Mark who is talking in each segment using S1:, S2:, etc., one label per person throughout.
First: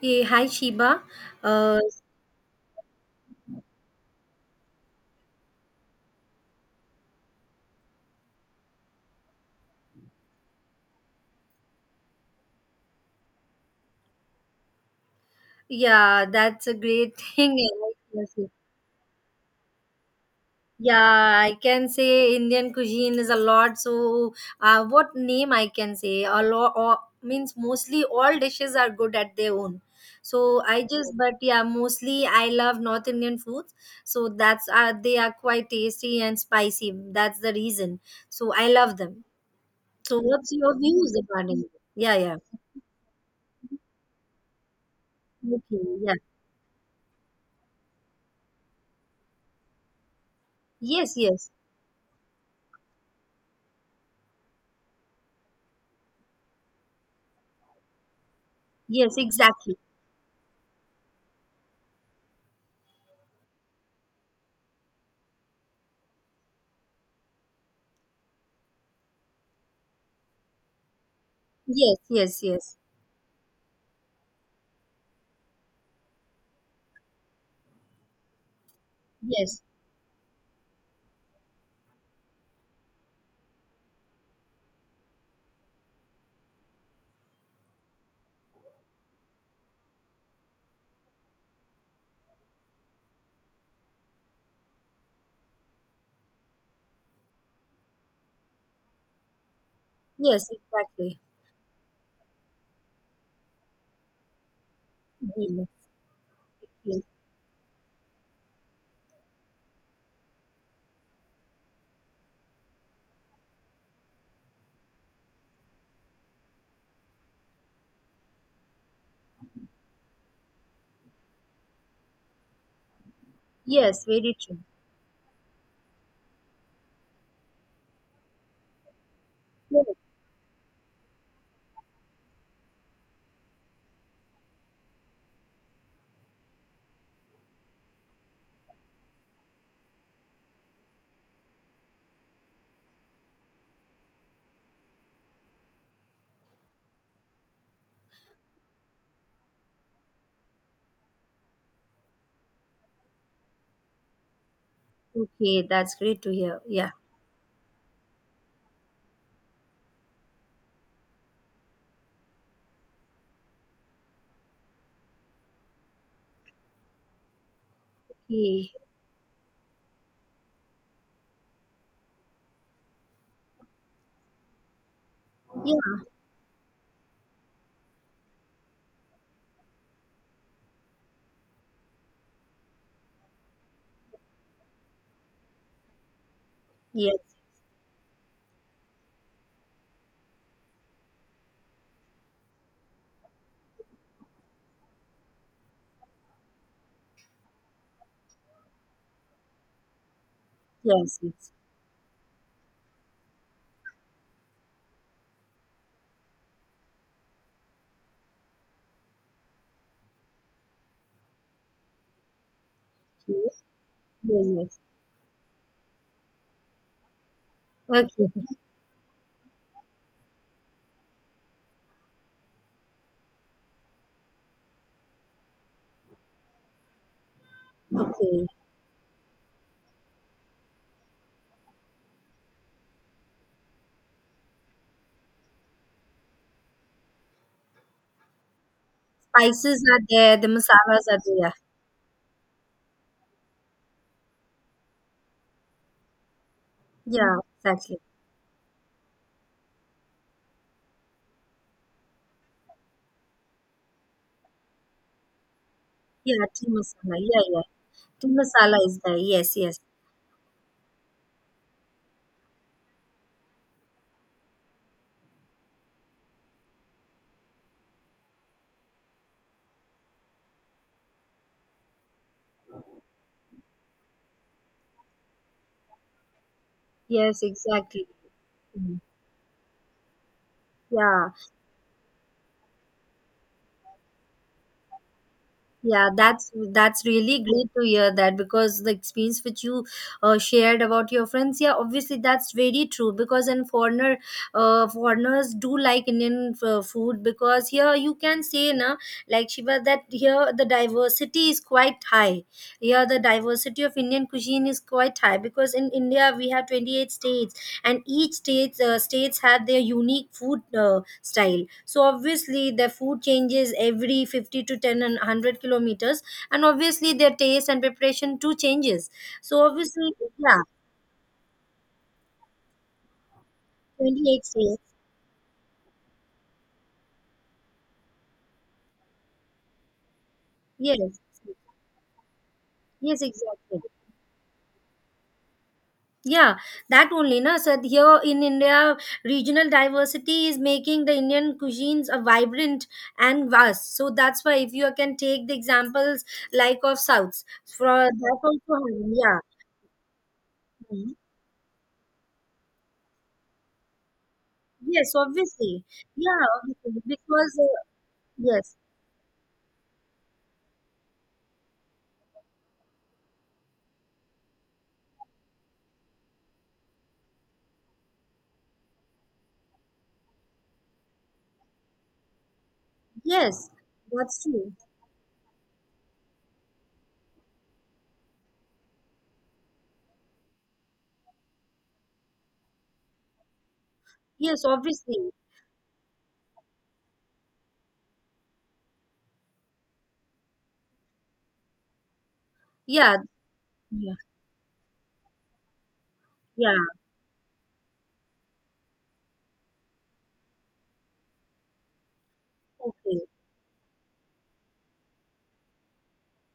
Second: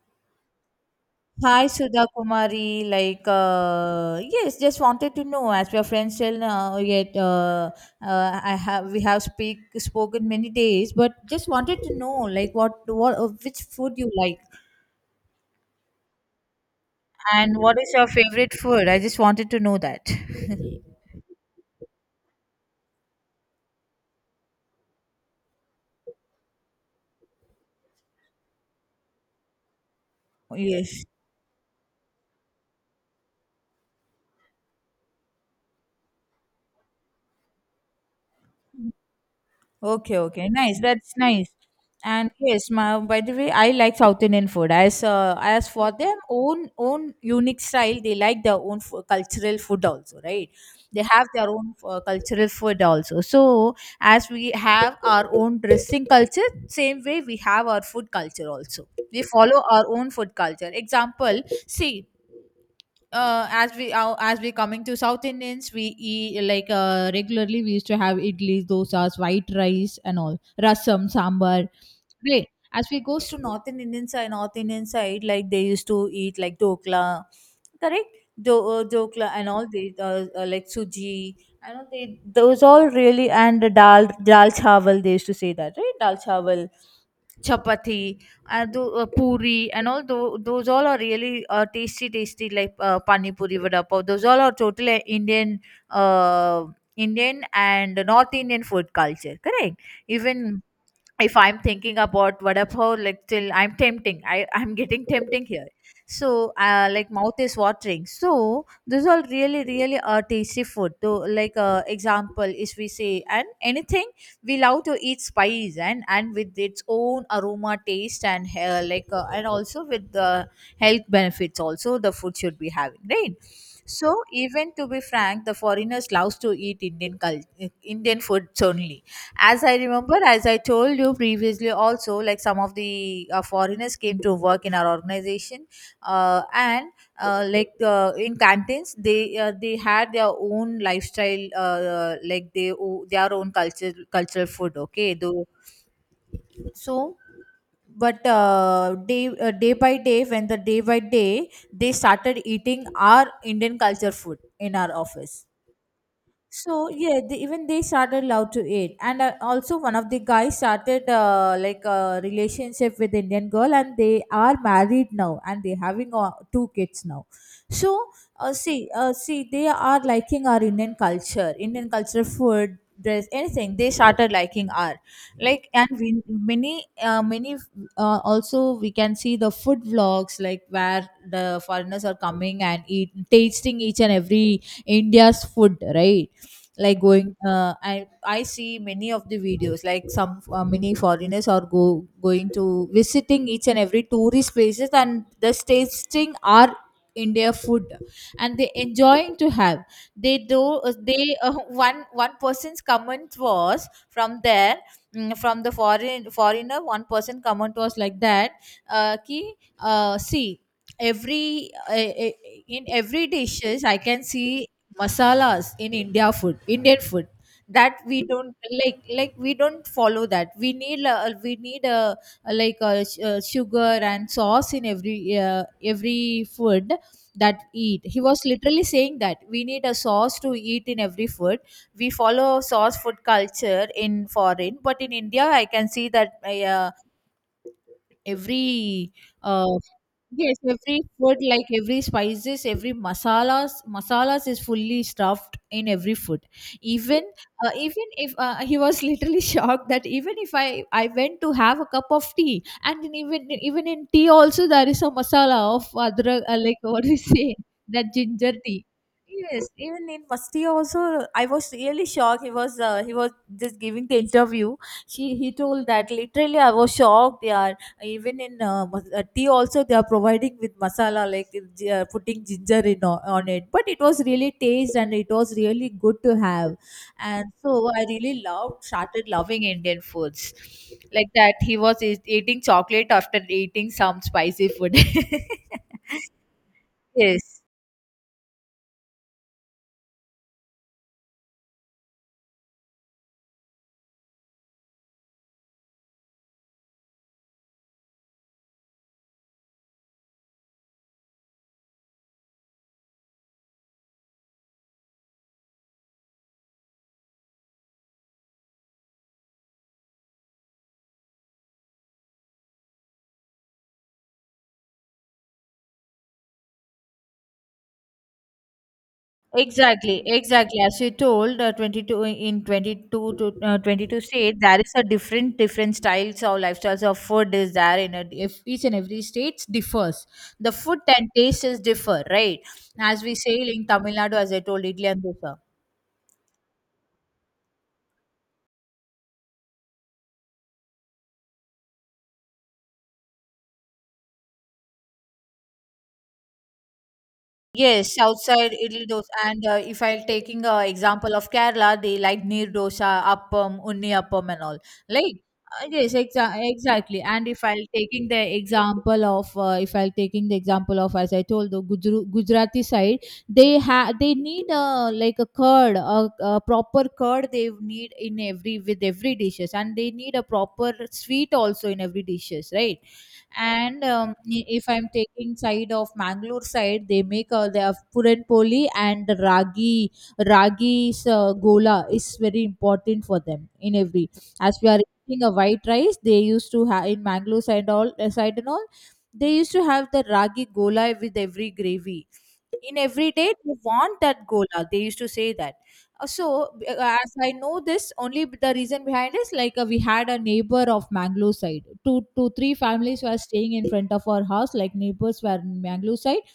S1: Hey, hi Sheba.
S2: Hi
S1: Uh,
S2: Sudha Kumari, like yes, just wanted to know as we are friends till now. Yet I have we have speak spoken many days, but just wanted to know like what which food you like,
S1: yeah, that's a great thing.
S2: and what is your favorite food. I just wanted to know that.
S1: Yeah, I can say Indian cuisine is a lot. So, what name I can say? A lot or, means mostly all dishes are good at their own. So I
S2: Yes.
S1: just, but yeah, mostly I love North Indian foods. So that's they are quite tasty and spicy. That's the reason. So I love them.
S2: Okay,
S1: So
S2: okay.
S1: what's your
S2: Nice.
S1: views
S2: That's nice.
S1: regarding? It? Yeah,
S2: And
S1: yeah.
S2: yes, my, by the way, I like South Indian food. As for
S1: Okay, yeah.
S2: their own unique style, they like their own cultural food also, right? They
S1: Yes,
S2: have their
S1: yes.
S2: own cultural food also. So as we have our own dressing culture, same way we have our food culture also.
S1: Yes,
S2: We follow
S1: exactly.
S2: our own food culture. Example, see as we coming to South Indians, we eat like regularly. We used to have idlis, dosas, white rice, and all rasam, sambar.
S1: Yes, yes,
S2: Great.
S1: yes,
S2: As we goes to North Indian side, like they used to eat like dokla, correct? Dokla and
S1: yes,
S2: all they like suji. I know they those all really, and dal chawal. They used to say that, right? Dal chawal chapati and the puri and all those all are really tasty, like pani puri, vada pav. Those all are totally Indian, uh, Indian and North Indian food culture, correct?
S1: yes,
S2: Even
S1: exactly.
S2: if I'm thinking about vada pav, like till I'm tempting, I'm getting tempting
S1: Really.
S2: here. So,
S1: Yes,
S2: like mouth is watering. So these are really a tasty food. So, like example is we say, and anything we love to eat spice, and with its own aroma, taste and and also with the health benefits also the food should be having, right?
S1: yes,
S2: So
S1: very true.
S2: even to be frank, the foreigners loves to eat Indian food only. As I
S1: Yes.
S2: remember, as I told you previously also, like some of the foreigners came to work in our organization, and like in canteens they had their own lifestyle, like they their own culture cultural food, okay though. So but day by day, they started eating our Indian culture food in our office.
S1: Okay, that's great to hear.
S2: So
S1: Yeah,
S2: yeah, they, even they started love to it, and also one of the guys started like a relationship with Indian girl, and they are married now, and they having two kids now. So
S1: he,
S2: see, they are liking our Indian culture, food, dress, anything. They started liking our, like, and
S1: yeah,
S2: we many, also we can see the food vlogs like where the foreigners are coming and eat tasting each and every India's food, right? Like
S1: yes,
S2: going I see many of the videos, like some many foreigners are go going to visiting each and every tourist places and the tasting our India food, and they enjoying to have they do.
S1: yes,
S2: They One person's comment was from there, from the foreigner. One person comment was like that, uh, ki, uh, see, every in every
S1: yes,
S2: dishes I can
S1: yes, yes,
S2: see
S1: yes.
S2: masalas in Indian food, that we
S1: Okay,
S2: don't, like we don't follow that. We need, we need a, sugar and sauce in every, every food. That, eat, he was
S1: okay.
S2: literally saying that we need a sauce to eat in every food. We follow sauce food culture in foreign, but in India I can see that, uh, every uh,
S1: Spices are there, the
S2: yes, every
S1: masalas are
S2: food,
S1: there.
S2: like every spices, every masalas, masalas is fully stuffed in every food. Even,
S1: Yeah, exactly.
S2: even if he was literally shocked that even if I went to have a cup of tea, and in even in tea also there is a masala of other,
S1: Yeah, tea
S2: like, what
S1: masala.
S2: we
S1: Yeah,
S2: say,
S1: yeah.
S2: that
S1: Tea
S2: ginger
S1: masala
S2: tea.
S1: is there. Yes,
S2: Yes,
S1: yes,
S2: even in Musti also, I was really shocked. He was just giving the interview. He told that literally I was shocked. Yeah, even in tea also they are providing with masala, like putting ginger in on it, but it was really taste and it was really good to have.
S1: yes,
S2: And so I
S1: exactly.
S2: really loved
S1: Mm.
S2: started loving Indian foods,
S1: Yeah.
S2: like that he was eating chocolate after eating some spicy food.
S1: Yeah, that's really
S2: Yes,
S1: great to hear that, because the experience which you shared about your friends, yeah, obviously that's very true, because in foreigner, foreigners do like Indian f- food, because here you can say na, like Shiva, that here the diversity is quite high. Here the diversity of Indian cuisine is quite high, because in India we have 28 states, and each states states have their unique food style, so obviously their food changes every 50 to 10 and 100 kilometers, and obviously their taste and preparation too changes, so obviously
S2: exactly,
S1: yeah,
S2: exactly. As you told, 22 in 22 to 22
S1: 28
S2: state, there
S1: states.
S2: is a different styles or lifestyles of food is there in a, if each and every state differs. The food
S1: Yes,
S2: and tastes differ, right?
S1: yes,
S2: As we say
S1: exactly,
S2: in Tamil Nadu, as I told, idli and dosa.
S1: yeah, that only na. So here in India, regional diversity is making the Indian cuisines a vibrant and vast, so that's why, if you can take the examples like of souths, for
S2: Yes, South
S1: that
S2: side
S1: also.
S2: idli dosa,
S1: Yeah.
S2: and if I'm taking a
S1: Mm-hmm.
S2: example of Kerala, they like neer dosa, appam, unni appam, and all.
S1: Yes,
S2: Like,
S1: obviously.
S2: yes,
S1: Yeah, obviously.
S2: exactly. And
S1: Because,
S2: if I'm taking the
S1: yes,
S2: example of, if I'm taking the example of, as I told, the Gujarati side, they have they need a, like a curd, a proper curd they need in every, with every dishes, and they need a proper sweet also in every dishes, right?
S1: yes,
S2: And
S1: that's
S2: I-
S1: true.
S2: if I'm taking side of Mangalore side, they make, they have puran poli and ragi's gola is very important for them in every,
S1: Yes,
S2: as we are
S1: obviously.
S2: eating a white rice, they used to have in Mangalore side, all side and all, they used to have the ragi gola with every gravy. In
S1: Yeah,
S2: every day they
S1: yeah,
S2: want that gola, they used to say that. uh, So,
S1: yeah.
S2: b- uh, as I know this, only the reason behind is like, we had a neighbor of Mangalore side. Two, two, three
S1: Okay,
S2: families were staying in front of our house. Like neighbors were in Mangalore side.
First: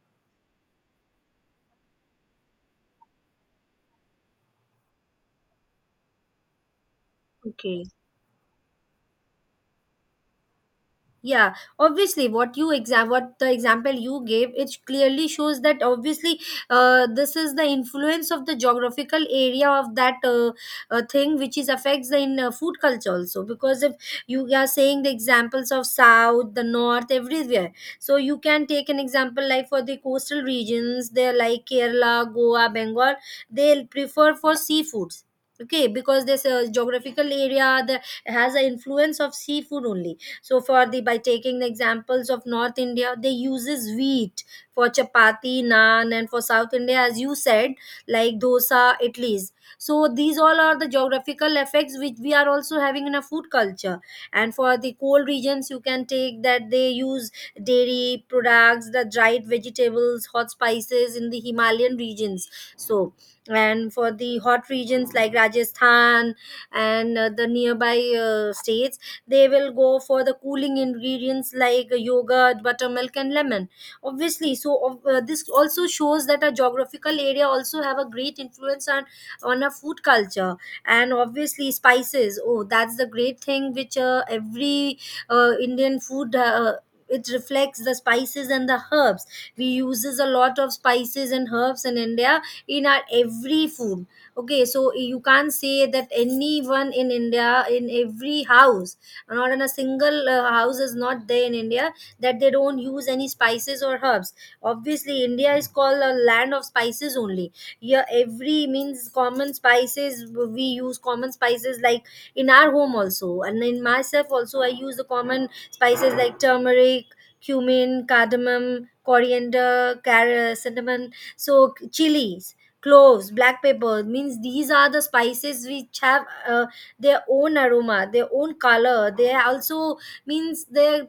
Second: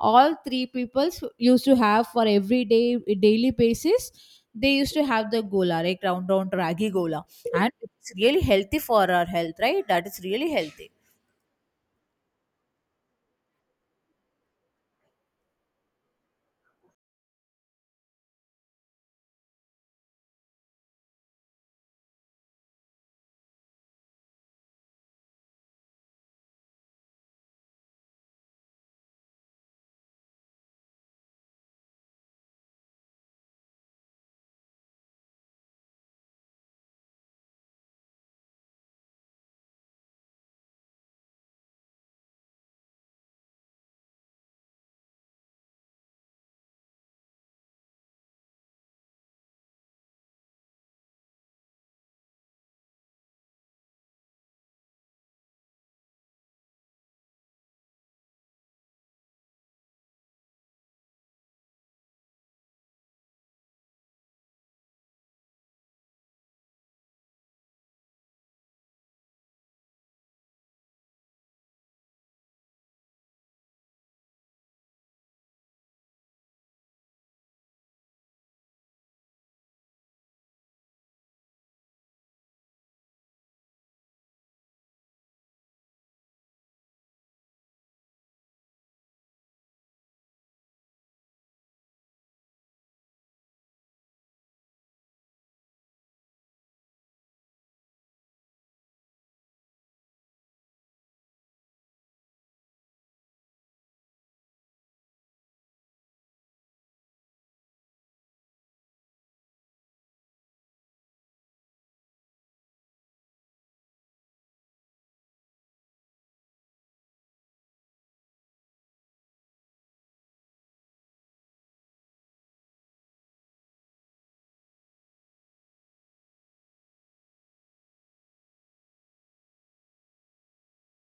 S2: All three peoples used to have, for every day, daily basis. They used to have the gola, like round, ragi gola, and
S1: okay.
S2: it's really healthy for our health, right? That is really healthy.
S1: Yeah, obviously, what the example you gave, it clearly shows that obviously, this is the influence of the geographical area of that, thing which is affects the in food culture also, because if you are saying the examples of south, the north, everywhere. So you can take an example like, for the coastal regions, they're like Kerala, Goa, Bengal, they prefer for seafoods. Okay, because this geographical area, the, has an influence of seafood only. So for the, by taking the examples of North India, they uses wheat for chapati, naan, and for South India, as you said, like dosa, idlis. So these all are the geographical effects which we are also having in a food culture. And for the cold regions, you can take that they use dairy products, the dried vegetables, hot spices in the Himalayan regions. So, and for the hot regions like Rajasthan, and the nearby states, they will go for the cooling ingredients like yogurt, buttermilk, and lemon. Obviously, this also shows that a geographical area also have a great influence on a food culture. And obviously spices, oh, that's the great thing which every Indian food, it reflects the spices and the herbs. We uses a lot of spices and herbs in India, in our every food. Okay, so you can't say that anyone in India, in every house, not in a single house is not there in India, that they don't use any spices or herbs. Obviously India is called a land of spices only. Here every, means common spices, we use common spices like, in our home also, and in myself also, I use the common spices like turmeric, cumin, cardamom, coriander, carrot, cinnamon, so chilies, cloves, black pepper. Means these are the spices which have their own aroma, their own color. They also, means they,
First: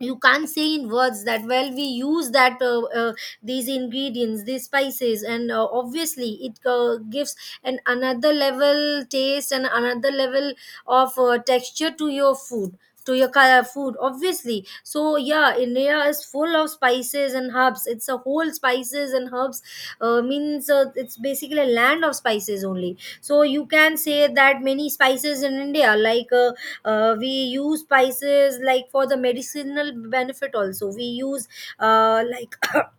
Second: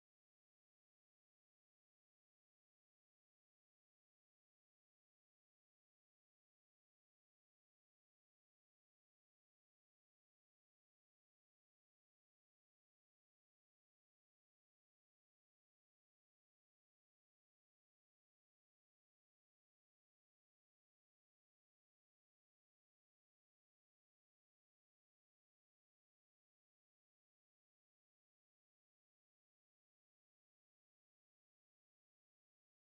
S1: you can't say in words that well we use that these ingredients, these spices. And obviously it gives an another level taste and another level of texture to your food, to your food, obviously. So yeah, India is full of spices and herbs, it's a whole spices and herbs, means it's basically a land of spices only. So you can say that many spices in India, like we use spices like for the medicinal benefit also. We use like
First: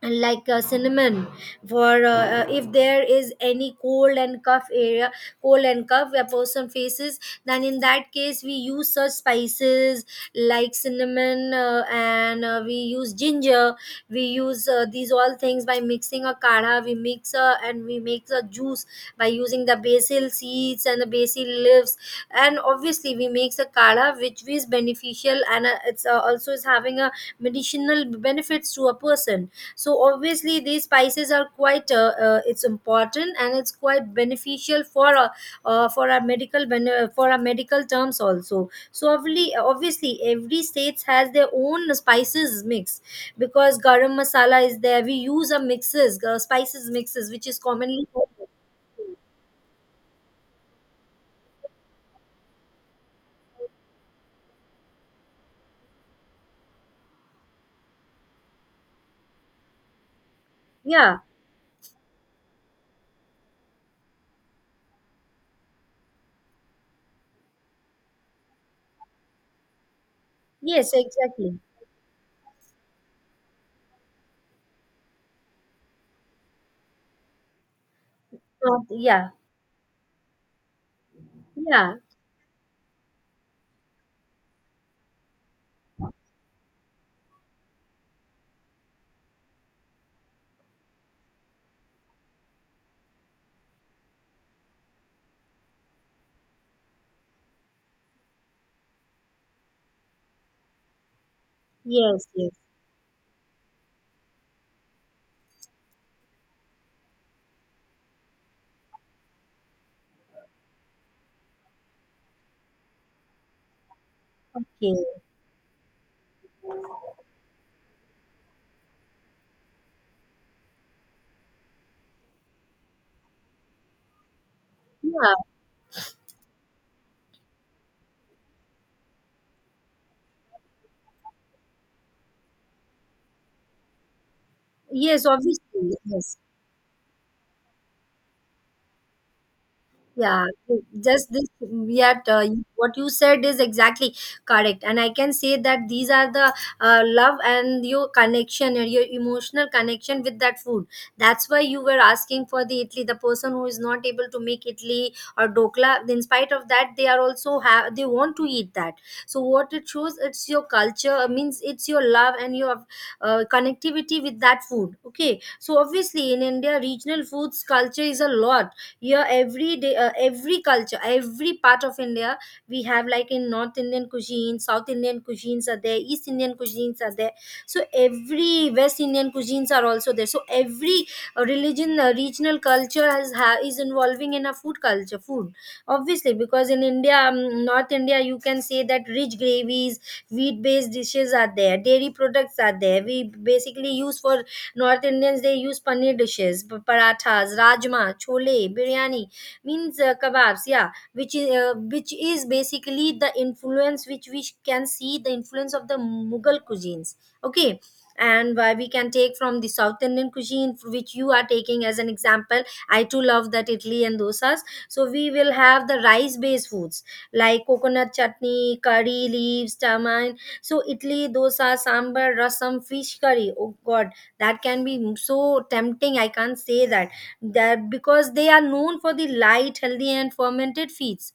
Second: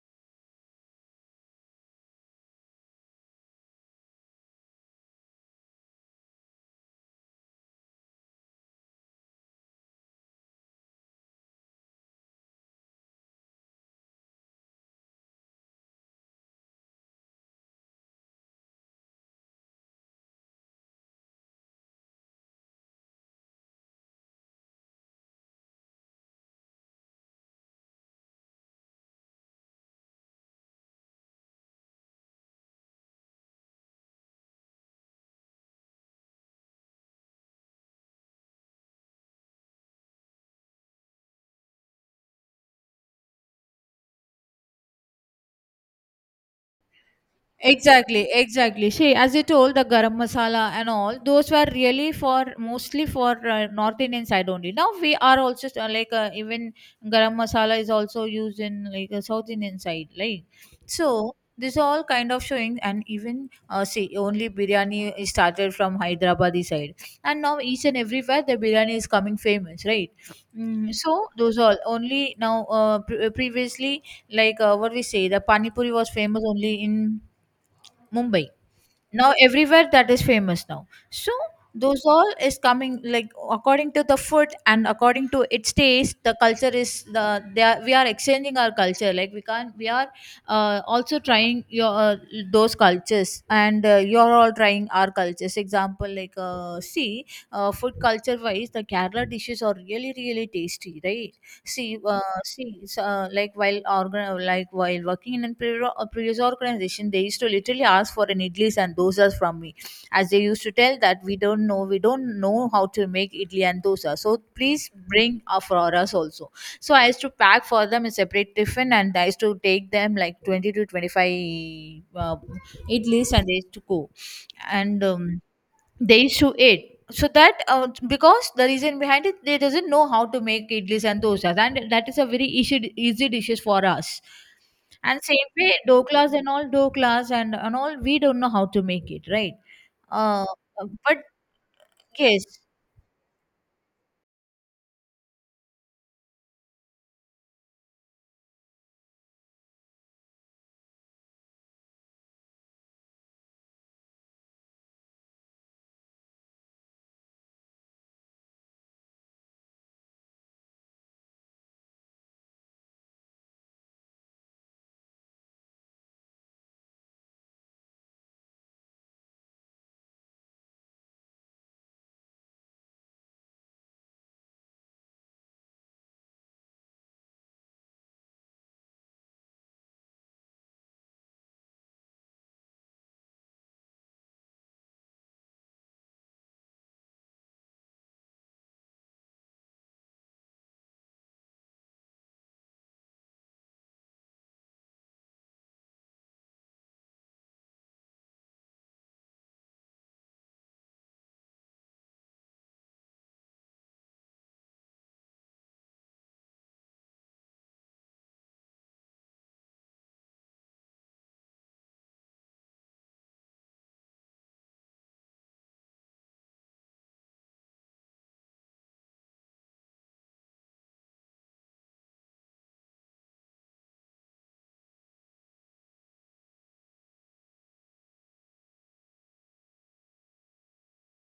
S1: and like cinnamon for if there is any cold and cough where person faces, then in that case we use such spices like cinnamon, and we use ginger, we use these all things by mixing a kadha. We mix and we make a juice by using the basil seeds and the basil leaves, and obviously we make a kadha which is beneficial, and it's also is having a medicinal benefits to a person. So obviously these spices are quite it's important, and it's quite beneficial for, for our medical terms also. So obviously, obviously every states has their own spices mix, because garam masala is there. We use a mixes spices mixes which is commonly called-
S2: Exactly, exactly. See, as you told, the garam masala and all those were really for, mostly for North Indian side only. Now we are also even garam masala is also used in, like South Indian side, like
S1: yeah,
S2: so. This all kind of showing, and even see, only biryani is started from Hyderabadi side, and now each and everywhere the biryani is coming famous, right?
S1: yes,
S2: Mm, so
S1: exactly.
S2: those all only now, previously, like what we say, the pani puri was famous only in Mumbai.
S1: Yeah,
S2: Now everywhere that is famous now. So
S1: yeah,
S2: those all is coming like according to the food and according to its taste. The culture is, the they are, we are exchanging our culture, like we can't, we are also trying your, those cultures, and you're all trying our cultures. Example, like see, food culture wise the kerala dishes are really really tasty right See,
S1: yes, yes,
S2: like while like while working in a a previous organization, they used to literally ask for an idlis and dosas from me, as they used to tell that we don't know how to make idli and dosa, so please
S1: okay,
S2: bring for us also. So I used to pack for them a separate tiffin, and I used to take them like 20 to 25 idlis, and they used to go, and.
S1: yeah,
S2: They used to eat so that, because the reason behind it, they doesn't know how to make idlis and dosas, and that is a very easy dishes for us. And
S1: yes,
S2: same
S1: obviously,
S2: way doklas
S1: yes.
S2: and all, doklas and all, we don't know how to make it, right? uh,
S1: Yeah,
S2: but
S1: just this, yet
S2: yes,
S1: what you said is exactly correct, and I can say that these are the love and your connection and your emotional connection with that food. That's why you were asking for the Italy. The person who is not able to make Italy or Dokla, in spite of that, they are also have, they want to eat that. So what it shows, it's your culture. Means it's your love and your connectivity with that food. Okay, so obviously in India, regional foods culture is a lot here, every day, every culture, every part of India, we have, like in North Indian cuisine, South Indian cuisines are there, East Indian cuisines are there. So every West Indian cuisines are also there. So every regional culture is involving in a food culture, food, obviously, because in India, North India, you can say that rich gravies, wheat based dishes are there, dairy products are there. We basically use for North Indians, they use paneer dishes, parathas, rajma, chole, biryani, means kebabs. Yeah, which is which is basically the influence, which we can see the influence of the Mughal cuisines. Okay. And why we can take from the South Indian cuisine, which you are taking as an example. I too love that Italy and dosas. So we will have the rice-based foods like coconut chutney, curry leaves, tamarind. So Italy, dosa, sambar, rasam, fish curry. Oh God, that can be so tempting, I can't say that, that, because they are known for the light, healthy and fermented feeds,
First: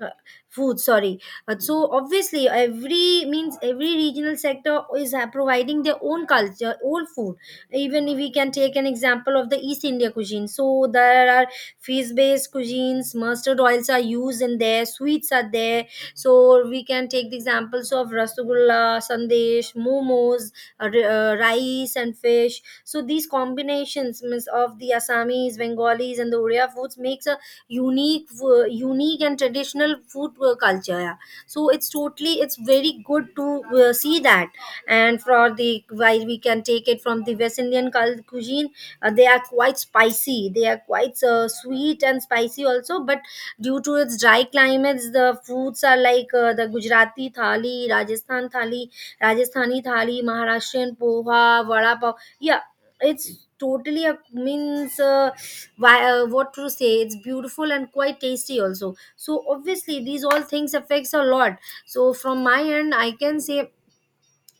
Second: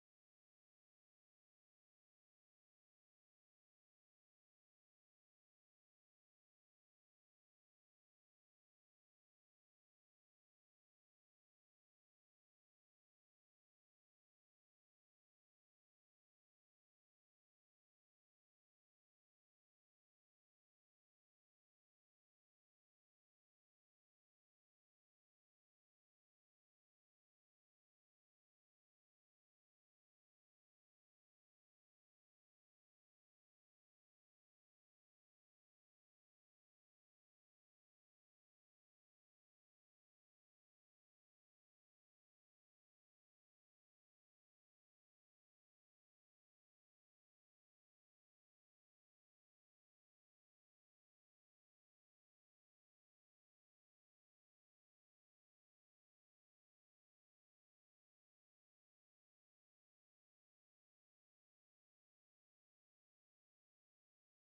S1: uh, food, sorry. So obviously every, means every regional sector is providing their own culture, own food. Even if we can take an example of the east India cuisine, so there are fish based cuisines, mustard oils are used in there, sweets are there. So we can take the examples of rasgulla, sandesh, momos, rice and fish. So these combinations means, of the Assamese, Bengalis and the Odia foods makes a unique unique and traditional food culture, yeah. So it's totally, it's very good to see that. And for the while, we can take it from the west Indian cuisine, they are quite spicy, they are quite sweet and spicy also, but due to its dry climates, the foods are like the Gujarati thali, Rajasthani thali, Maharashtrian poha, vada pav. Yeah, it's totally a, means what to say, it's beautiful and quite tasty also. So obviously these all things affects a lot. So from my end I can say,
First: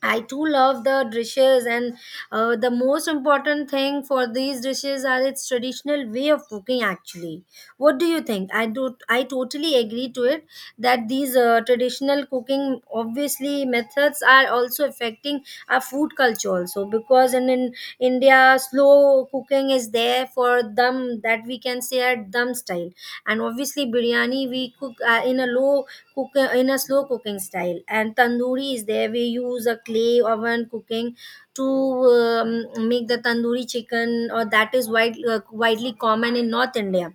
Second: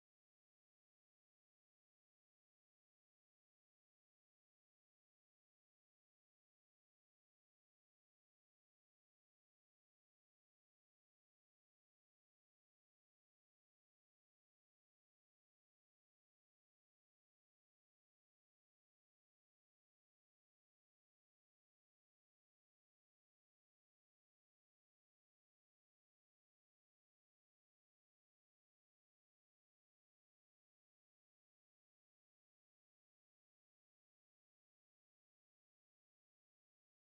S1: I too love the dishes, and the most important thing for these dishes are its traditional way of cooking. Actually, what do you think? I do. I totally agree to it, that these traditional cooking, obviously, methods are also affecting our food culture also, because in India, slow cooking is there for them, that we can say at dum style, and obviously biryani we cook cook in a slow cooking style, and tandoori is there, we use a clay oven cooking to, um, make the tandoori chicken, or that is widely common in north India.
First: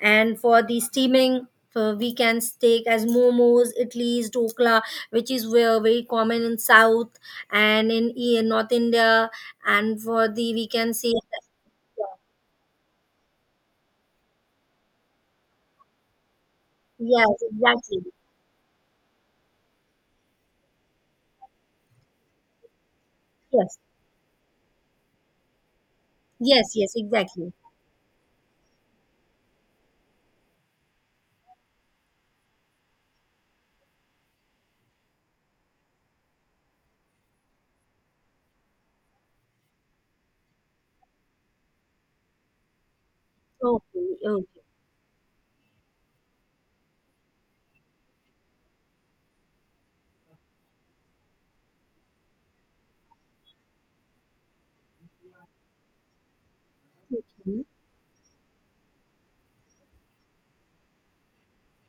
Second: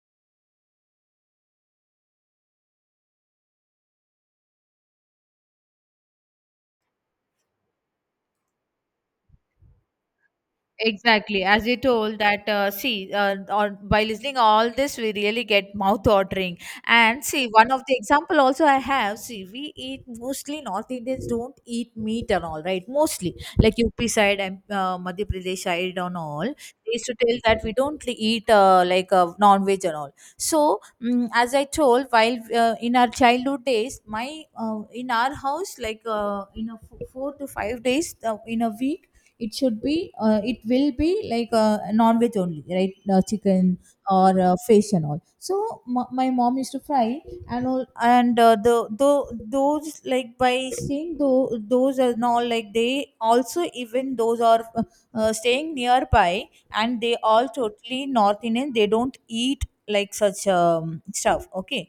S1: And for the steaming, we can take as momos, idlis, dokla, which is where very common in south and in north India. And for the, we can say,
S2: exactly, as you told that, see, or by listening all this, we really get mouth watering. And
S1: yes,
S2: see, one of the
S1: exactly,
S2: example also I have, see, we eat, mostly North Indians don't eat meat and all, right? Mostly, like
S1: yes,
S2: UP side and Madhya Pradesh side and all,
S1: yes, yes,
S2: they used to tell
S1: exactly,
S2: that we don't eat, like non-veg and all. As I told, while in our childhood days, my in our house, in a 4 to 5 days in a week it should be it will be non-veg only, right? Chicken
S1: okay,
S2: or
S1: okay,
S2: fish and all. So my mom used to fry and all. And the those, like, by seeing those and all, like they also, even those are staying nearby, and they all
S1: okay,
S2: totally North Indian, they don't eat like such stuff. Okay,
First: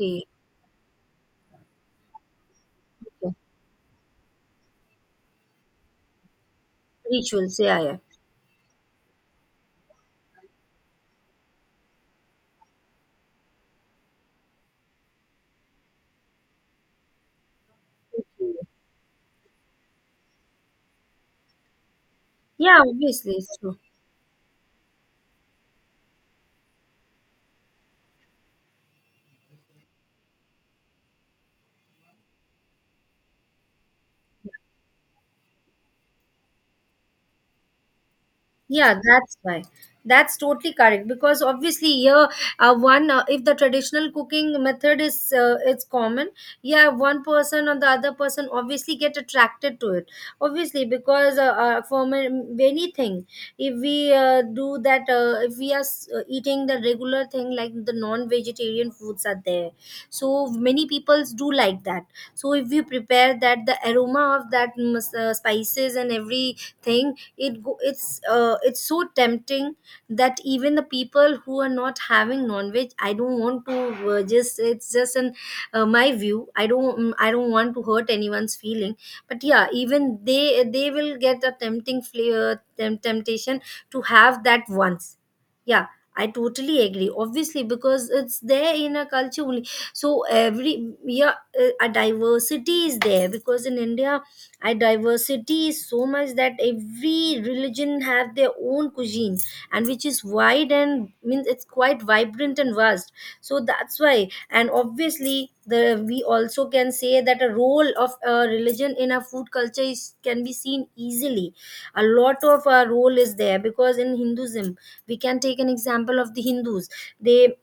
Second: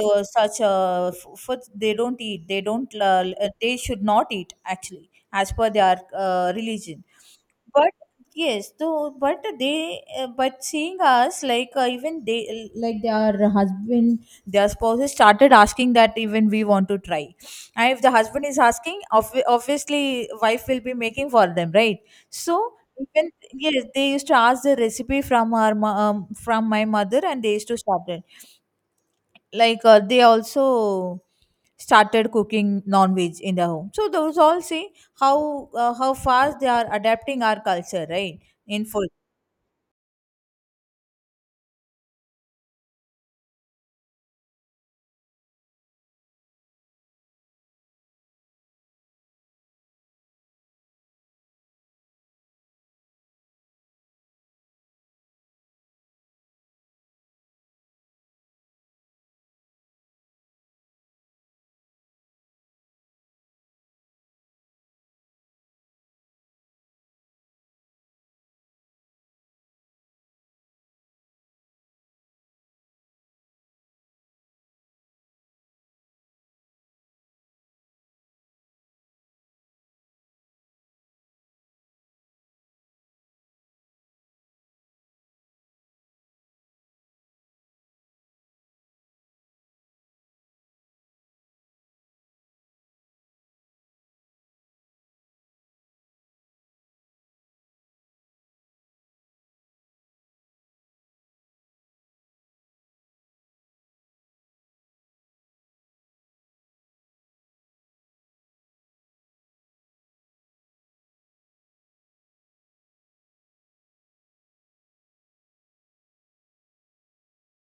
S2: the such food they don't eat, they don't they should not eat actually, as per their religion.
S1: rituals. Yeah,
S2: But
S1: yeah.
S2: yes, though, but they but seeing us, like even they, like their husband, their spouses started asking that even we want to try. And if the husband is asking, obviously wife will be making for them, right? So
S1: Yeah,
S2: even
S1: obviously, it's true.
S2: yes, they used to ask the recipe from our from my mother, and they used to start it. They also started cooking non-veg in their home. So those all, see how fast they are adapting our culture, right? In
S1: Yeah,
S2: food.
S1: that's why. That's totally correct, because obviously here, one if the traditional cooking method is it's common, yeah, one person or the other person obviously get attracted to it. Obviously because for many thing, if we do that, if we are eating the regular thing like the non-vegetarian foods are there, so many peoples do like that. So if we prepare that, the aroma of that spices and everything it's so tempting that even the people who are not having non-veg, I don't want to just it's just an my view. I don't I don't want to hurt anyone's feeling, but yeah, even they will get a tempting flavor, temptation to have that once. Yeah, I totally agree, obviously, because it's there in a culture only. So every, yeah, a diversity is there because in India, and diversity is so much that every religion have their own cuisine, and which is wide and means it's quite vibrant and vast. So that's why, and obviously the we also can say that a role of a religion in a food culture is, can be seen easily. A lot of our role is there because in Hinduism we can take an example of the Hindus. They,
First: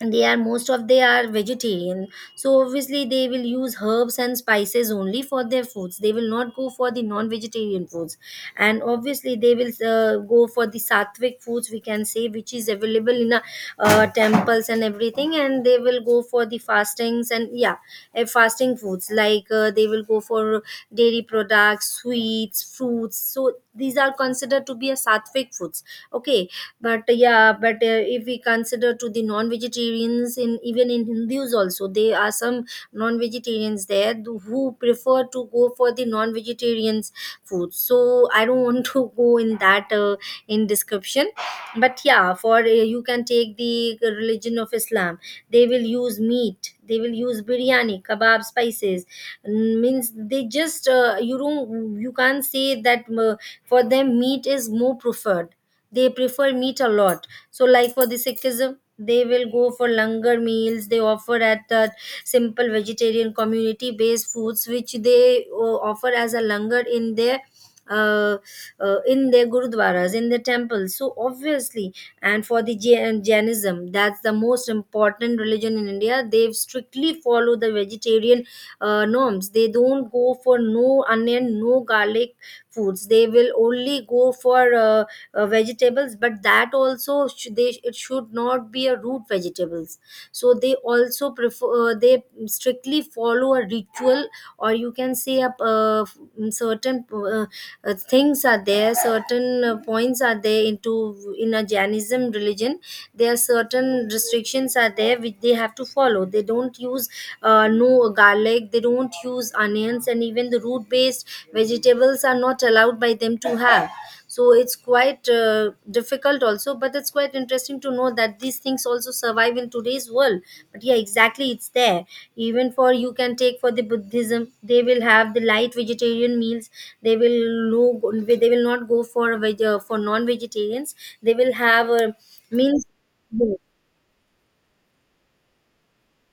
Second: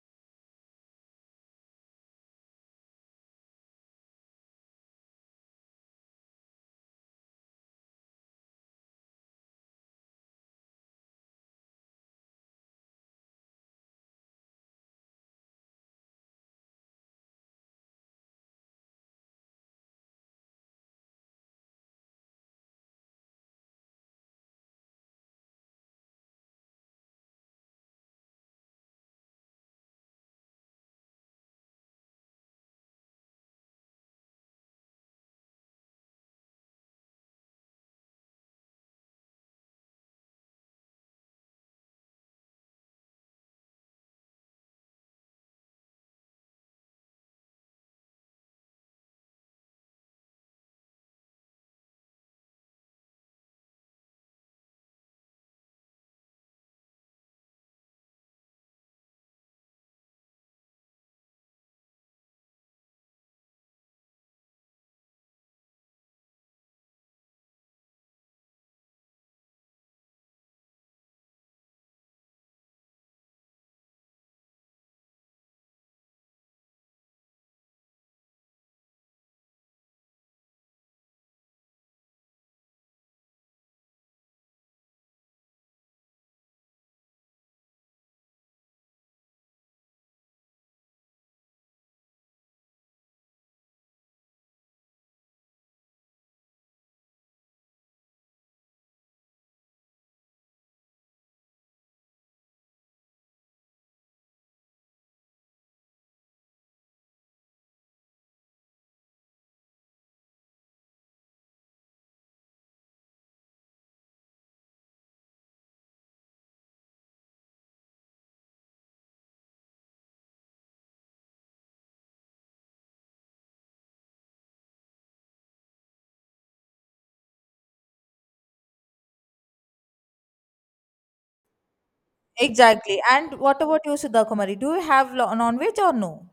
S1: and they are most of, they are vegetarian, so obviously they will use herbs and spices only for their foods. They will not go for the non vegetarian foods, and obviously they will go for the sattvic foods, we can say, which is available in a, temples and everything, and they will go for the fastings. And yeah, fasting foods like they will go for dairy products, sweets, fruits. So these are considered to be a sattvic foods. Okay. But yeah, but if we consider to the non-vegetarians, in even in Hindus also there are some non-vegetarians there, who prefer to go for the non-vegetarians food. So I don't want to go in that in description. But yeah, for you can take the religion of Islam. They will use meat, they will use biryani, kebab, spices. Mm, means they just you don't, you can't say that for them meat is more preferred. They prefer meat a lot. So like for the Sikhism, they will go for langar meals. They offer at the simple vegetarian community based foods which they offer as a langar uh, in their gurudwaras, in their temples. So obviously, and for the Jainism, that's the most important religion in India. They strictly follow the vegetarian norms. They don't go for no onion, no garlic foods. They will only go for vegetables, but that also they, it should not be a root vegetables. So they also prefer they strictly follow a ritual, or you can say a certain things are there, certain points are there into in a Jainism religion. There are certain restrictions are there which they have to follow. They don't use no garlic, they don't use onions, and even the root based vegetables are not allowed by them to have. So it's quite difficult also, but it's quite interesting to know that these things also survive in today's world. But yeah, exactly, it's there. Even for, you can take for the Buddhism, they will have the light vegetarian meals. They will, no, they will not go for veg, for non vegetarians. They will have meals.
S2: Exactly, and
S1: No,
S2: what about you, Sudha Kumari? Do you have non-veg or no?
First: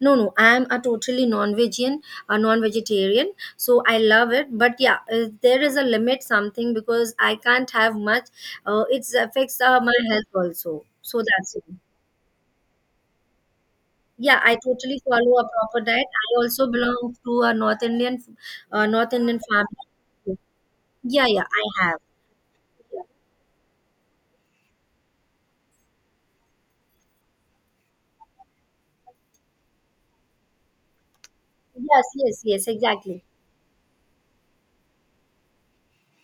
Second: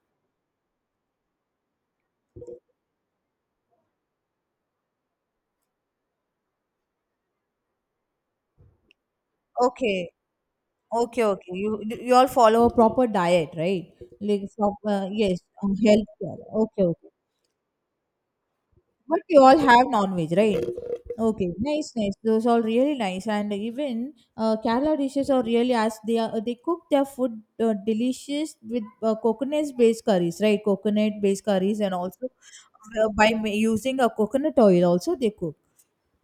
S1: no, no. I'm a totally non-vegan, a non-vegetarian, so I love it. But yeah, there is a limit something because I can't have much. It affects my
S2: Okay.
S1: health also. So
S2: Okay, okay,
S1: that's it.
S2: you all follow a proper diet, right?
S1: Yeah,
S2: Like
S1: I
S2: from,
S1: totally follow
S2: yes,
S1: a proper diet.
S2: health
S1: I
S2: care.
S1: also
S2: Okay, okay.
S1: belong to a North Indian, North
S2: But we
S1: Indian
S2: all have non-veg,
S1: family.
S2: right?
S1: Yeah, yeah,
S2: Okay,
S1: I
S2: nice,
S1: have.
S2: nice. Those are really nice, and even Kerala dishes are really as they are. They cook their food delicious with coconut-based curries, right? Coconut-based curries, and
S1: Yes,
S2: also
S1: yes, yes, exactly.
S2: using a coconut oil, also they cook.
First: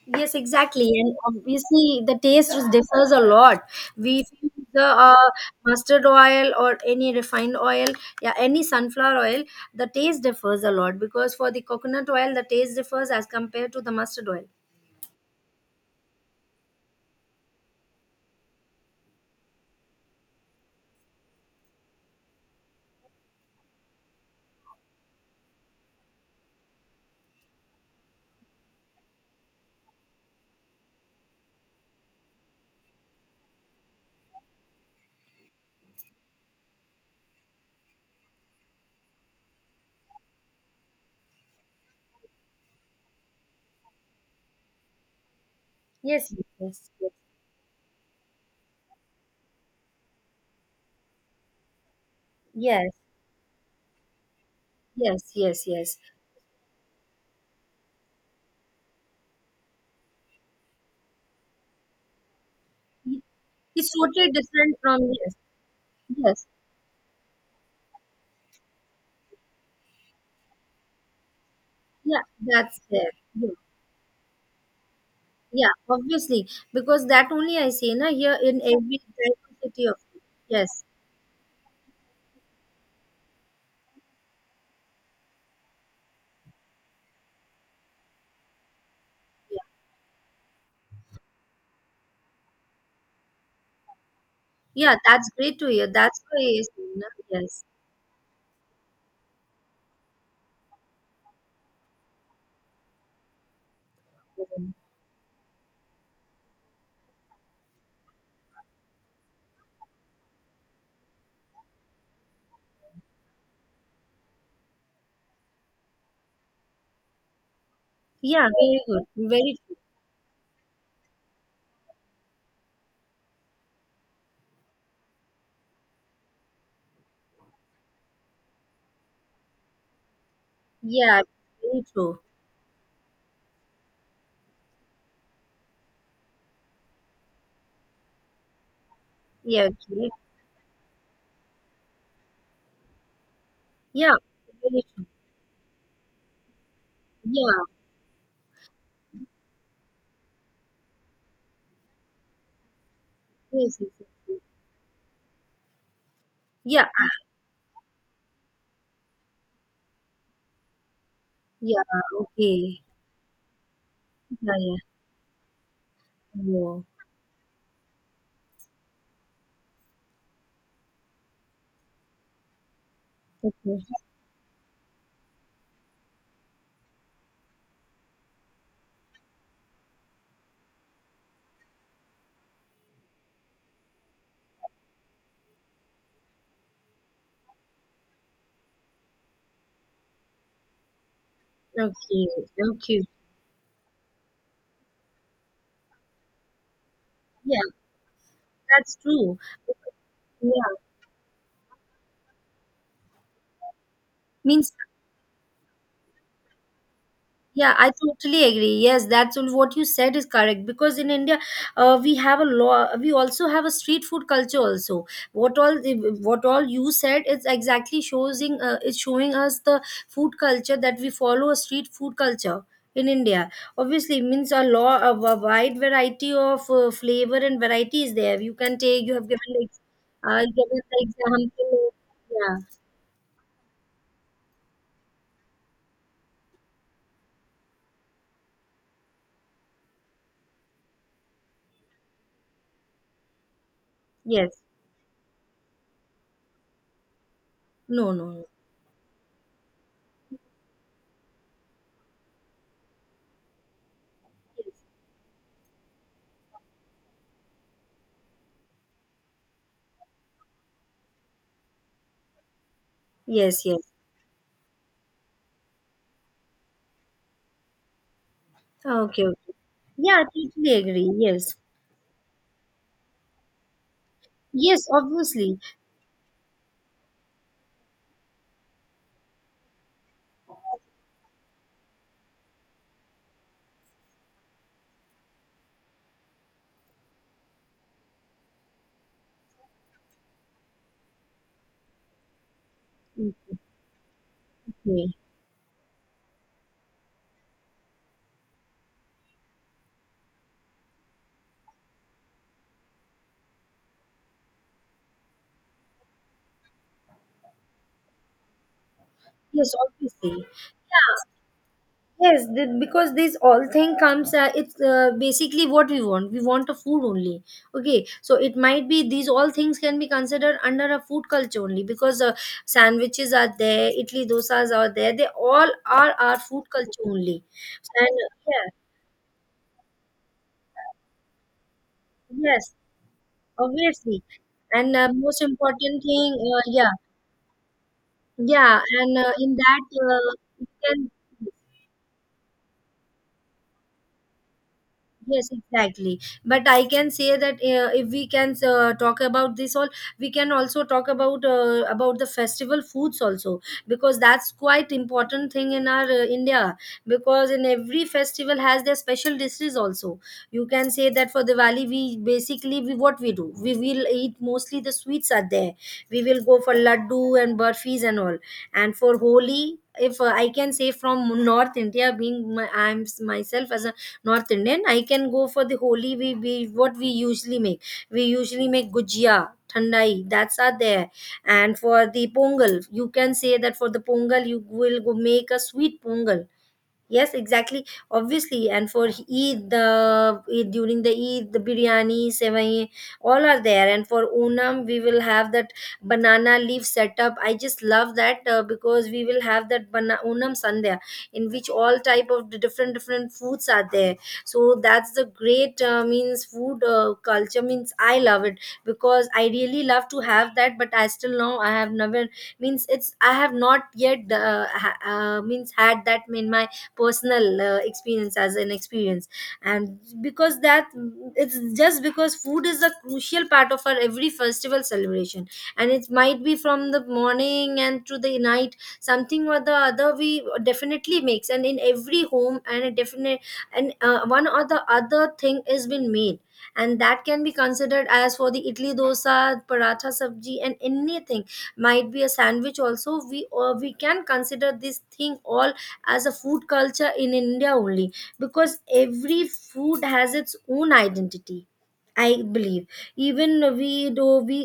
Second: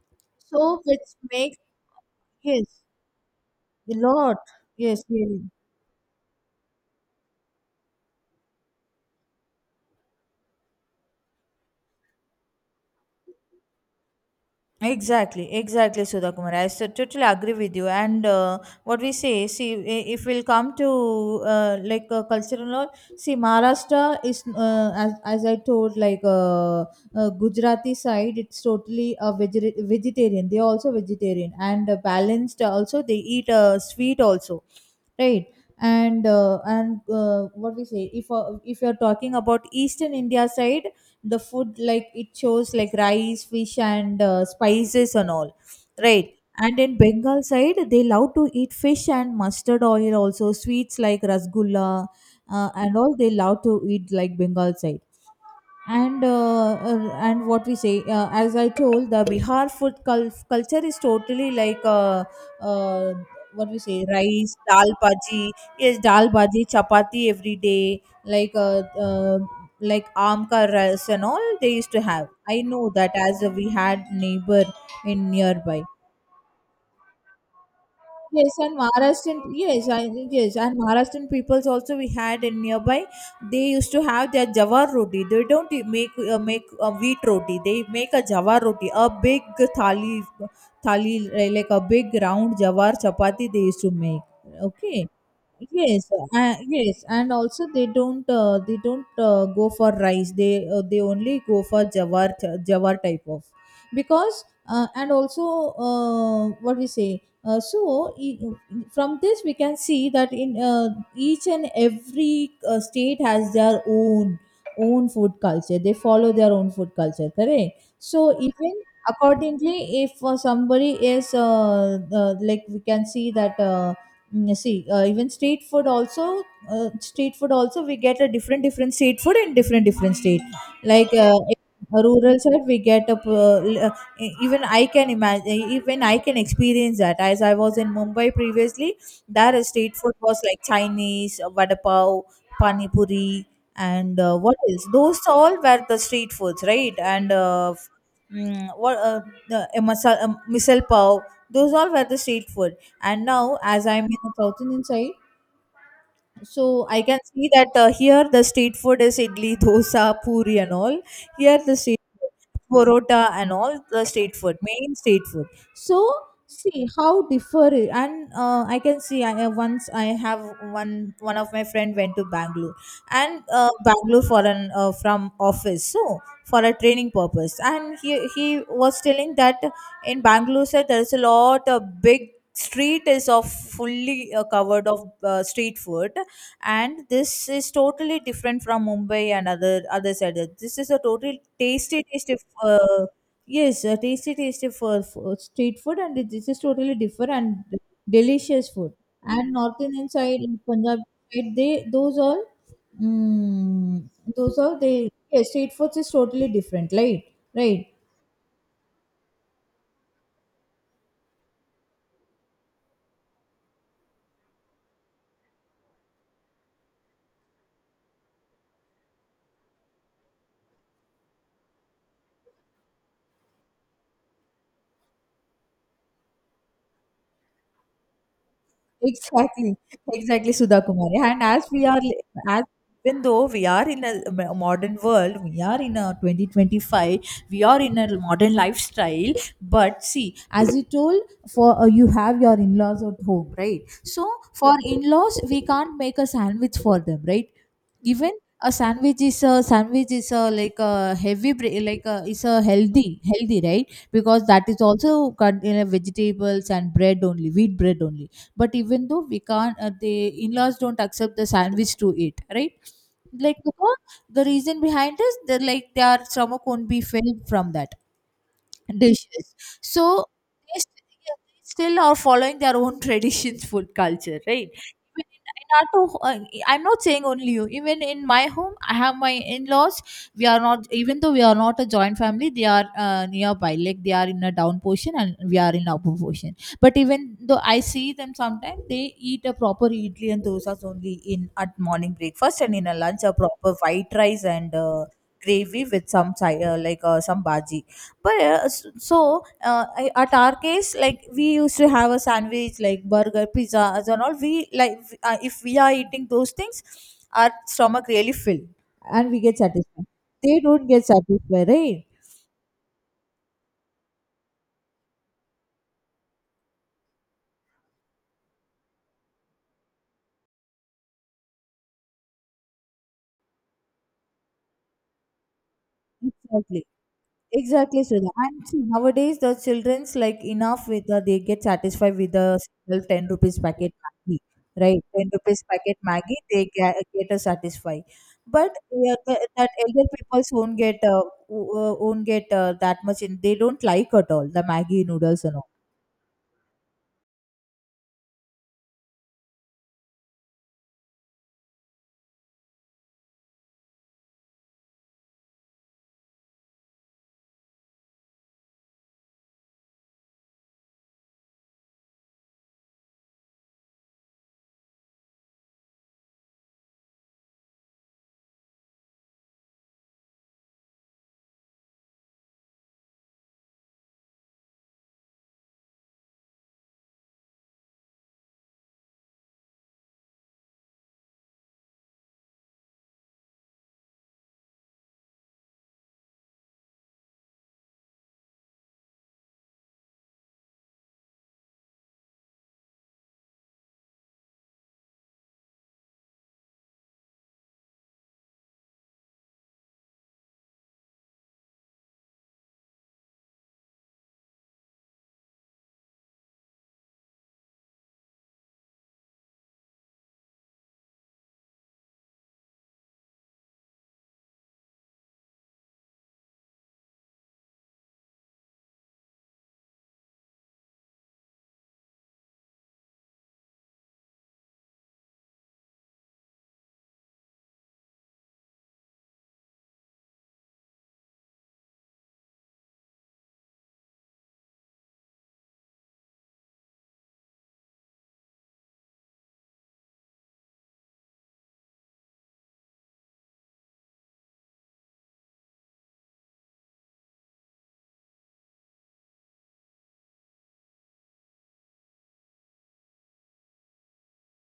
S1: Yes,
S2: So
S1: exactly,
S2: which
S1: and
S2: makes,
S1: obviously the taste is-
S2: yes,
S1: differs a lot.
S2: a
S1: We
S2: lot.
S1: feel the
S2: Yes, really.
S1: mustard oil or any refined oil, yeah, any sunflower oil, the taste differs a lot because for the coconut oil, the taste differs as compared to the mustard oil.
S2: Exactly, exactly, Sudha Kumar. I so totally agree with you. And what we say, see, if we'll come to cultural, or see, Maharashtra is, as I told, Gujarati side, it's totally a vegetarian. They are also vegetarian and balanced. Also, they eat sweet also, right? And what we say, if you're talking about Eastern India side, the food, like it shows, like rice, fish and spices and all,
S1: Yes,
S2: right? And
S1: yes,
S2: in
S1: yes,
S2: Bengal side they love to eat fish and mustard oil, also sweets like rasgulla
S1: yes,
S2: and all. They love to eat like Bengal side.
S1: yes, yes, yes.
S2: And and what we say, as I told, the Bihar food culture is totally uh, what we
S1: It's
S2: say,
S1: totally
S2: rice,
S1: different
S2: dal,
S1: from, yes,
S2: bhaji, yes, dal,
S1: yes.
S2: bhaji, chapati every day, uh, like aam ka rice and all they used to
S1: Yeah,
S2: have. I
S1: that's
S2: know
S1: there.
S2: that, as
S1: Yeah,
S2: we had neighbor in
S1: yeah,
S2: nearby.
S1: obviously, because that only I say na, here
S2: Yes,
S1: in
S2: and
S1: every
S2: Maharashtrian,
S1: diversity
S2: yes,
S1: of,
S2: I, yes, and
S1: yes,
S2: Maharashtrian peoples also we had in nearby. They used to have their jawar roti. They don't make make a wheat roti. They make a jawar roti, a big
S1: yeah.
S2: thali, thali, like a big round jawar chapati they used to make.
S1: Yeah,
S2: Okay,
S1: that's great to hear.
S2: yes,
S1: That's why, yes, you.
S2: yes, and
S1: Yes.
S2: also they don't go for rice. They only go for jawar jawar type of, because and also what we say. From this we can see that in each and every state has their own own food culture. They follow their own food culture, correct? So
S1: Yeah,
S2: even
S1: very good. Very true.
S2: accordingly, if somebody is like we can see that. See even street food also, street food also, we get a different different street food in different different state. In a rural side we get a even I can imagine, even I can experience that, as I was in Mumbai previously, there
S1: Yeah,
S2: is street
S1: very true.
S2: food was like Chinese, vada pav, pani puri,
S1: Yeah,
S2: and
S1: okay.
S2: what
S1: Yeah, very
S2: else,
S1: true.
S2: those all were the street foods, right? And
S1: Yeah,
S2: f- mm, what the, masal, misal pav, those all were the street food. And now,
S1: yes,
S2: as
S1: yes,
S2: I'm
S1: yes,
S2: in a
S1: yes.
S2: thousand inside,
S1: Yeah,
S2: so I can see that here the street food is idli, dosa, puri, and all. Here the
S1: yeah,
S2: street food,
S1: okay.
S2: porota, and all the street
S1: Yeah,
S2: food,
S1: yeah.
S2: main street food. So
S1: Oh,
S2: see how differ it. And I can see. I Once I have one of my friend went to Bangalore, and
S1: okay.
S2: Bangalore for an from office, so for a training purpose, and he was telling that in Bangalore said there is a lot of big street is of fully covered of street food, and this is totally different from Mumbai and other other side. This is a total tasty,
S1: Okay,
S2: tasty.
S1: okay.
S2: Uh, yes, a tasty, tasty for street food, and it, this is totally different and
S1: Yeah,
S2: delicious food.
S1: that's true.
S2: And North Indian side, in
S1: Yeah,
S2: Punjab side, they those all. mm, those
S1: means.
S2: are they, yeah, street foods is totally different, right?
S1: Yeah,
S2: Right.
S1: I totally agree. Yes, that's all- what you said is correct because in India, we have a law. We also have a street food culture also. What all what all you said is exactly showing is showing us the food culture that we follow, a street food culture in India. Obviously, means a law a wide variety of flavor and variety is there. You can take. You have given like,
S2: Exactly, exactly,
S1: given
S2: Sudha
S1: the
S2: Kumari. And
S1: example.
S2: as we are,
S1: Yeah.
S2: as even though we are in a modern world, we are in a 2025, we are in a modern lifestyle. But see, as you told, for you have your in-laws at home, right? So
S1: Yes.
S2: for in-laws, we can't make a sandwich for them, right?
S1: No. No.
S2: Even
S1: No.
S2: a sandwich is, a sandwich is a, like a heavy like a, is a healthy, healthy, right? Because that is also cut in a vegetables and bread only, wheat bread only. But even though, we can't the in-laws don't accept the sandwich to eat, right? Like,
S1: Yes. Yes. Yes.
S2: because the reason behind is, they're like, their stomach won't be filled from that
S1: Okay.
S2: dishes.
S1: Yeah, I
S2: So
S1: totally agree.
S2: yeah,
S1: Yes.
S2: they still are following their own traditions, food culture, right?
S1: Yes,
S2: Even
S1: obviously.
S2: in our two, I'm not saying only you. Even in my home, I have my in-laws. We are not, even though we are not a joint family, they are nearby. Like they are in a down portion and we are in upper portion. But even though I see them sometimes, they eat a proper idli and dosas only in at morning breakfast, and in a lunch a proper white rice and
S1: Okay.
S2: gravy with some chai, some bhaji. But at our case, like we used to have a sandwich like burger, pizza as and all. We like, if we are eating those things, our stomach really fill and we get
S1: Yes,
S2: satisfied.
S1: obviously.
S2: They don't get
S1: Yeah.
S2: satisfied, right?
S1: Yes, the, because this all thing comes, it's basically what we want. We want a food only. Okay. So it might be these all things can be considered under a food culture only because sandwiches are there, Italy dosas are there. They all are our food
S2: Exactly.
S1: culture only.
S2: Exactly,
S1: And
S2: Sudha. And see, nowadays the children's, like enough with the, they get satisfied with
S1: yeah,
S2: the
S1: yes,
S2: single 10 rupees packet
S1: obviously.
S2: Maggi,
S1: And
S2: right? 10
S1: most
S2: rupees packet
S1: important thing,
S2: Maggi, they
S1: yeah.
S2: get a satisfy. But
S1: Yeah,
S2: yeah,
S1: and in
S2: that
S1: that
S2: elder people
S1: you
S2: won't get
S1: can.
S2: won't get that much in. They don't like at all the Maggi noodles
S1: Yes,
S2: and all.
S1: exactly. But I can say that if we can talk about this all, we can also talk about the festival foods also, because that's quite important thing in our India, because in every festival has their special dishes also. You can say that for Diwali, we basically we what we do, we will eat mostly the sweets are there. We will go for laddu and burfis and all, and for Holi. If I can say from North India, being my, I'm myself as a North Indian, I can go for the Holi. We what we usually make, we usually make gujia, thandai, that's are there. And for the Pongal, you can say that for the Pongal, you will go make a sweet pongal. Yes, exactly. Obviously, and for Eid, the Eid- during the Eid, the biryani, sevai, all are there. And for Onam, we will have that banana leaf setup. I just love that because we will have that Onam sandhya, in which all type of the different different foods are there. So that's the great means food culture, means I love it, because I really love to have that. But I still know, I have never, means it's, I have not yet means had that in my personal experience as an experience. And because that, it's just because food is a crucial part of our every festival celebration. And it might be from the morning and to the night, something or the other we definitely makes, and in every home, and a definite, and one or the other thing is been made. And that can be considered as for the idli, dosa, paratha, sabji, and anything, might be a sandwich also, we, or we can consider this thing all as a food culture in India only, because every food has its own identity. I believe, even we do, we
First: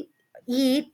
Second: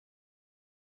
S1: eat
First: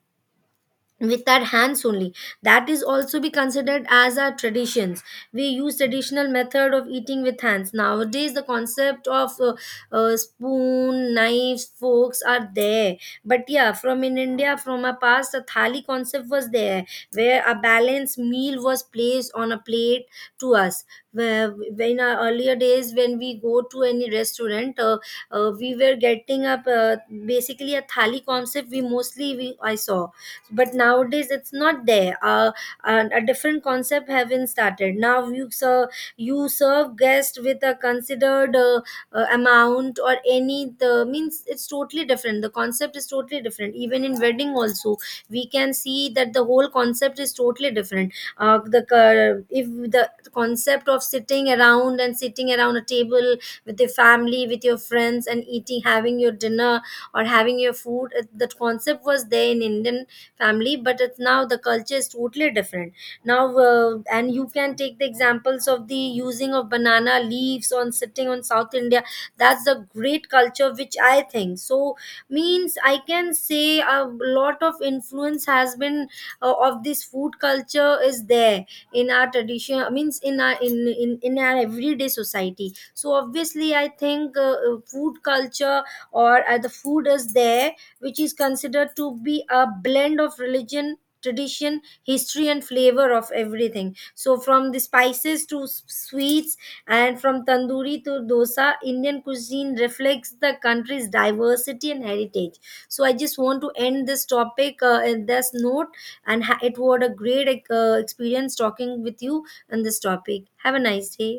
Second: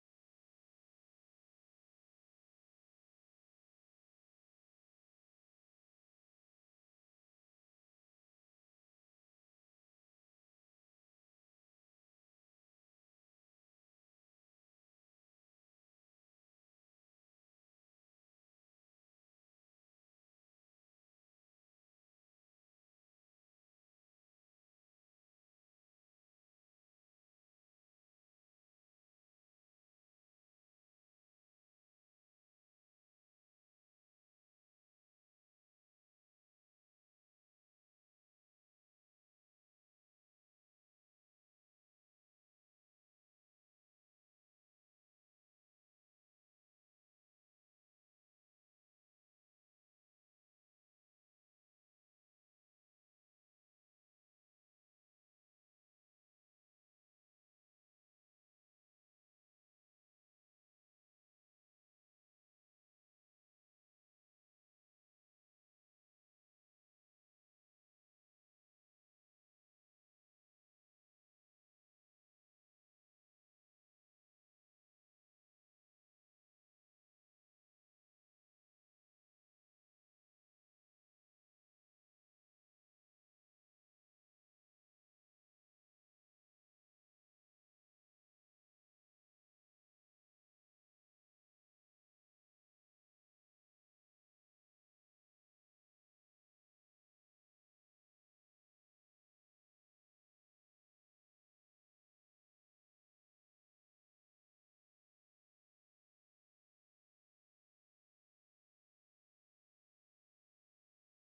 S1: with our hands only. That is also be considered as our traditions. We use traditional method of eating with hands. Nowadays the concept of spoon, knives, forks are there. But yeah, from in India, from our past, the thali concept was there, where a balanced meal was placed on a plate to us, where in our earlier days when we go to any restaurant, we were getting up basically a thali concept we mostly we, I saw. But nowadays it's not there, and a different concept have been started. Now you serve, you serve guest with a considered amount or any, the means it's totally different, the concept is totally different, even in wedding also we can see that the whole concept is totally different. If the concept of sitting around and sitting around a table with your family, with your friends, and eating, having your dinner or having your food, that concept was there in Indian family, but it's now the culture is totally different now. And you can take the examples of the using of banana leaves, on sitting on South India. That's the great culture, which I think so. Means I can say a lot of influence has been of this food culture is there in our tradition, means in our in, in our everyday society. So obviously I think food culture or the food is there, which is considered to be a blend of religion, tradition, history, and flavor of everything. So from the spices to sweets, and from tandoori to dosa, Indian cuisine reflects the country's diversity and heritage. So I just want to end this topic in this note. And it was a great experience talking with you on this topic. Have a nice day.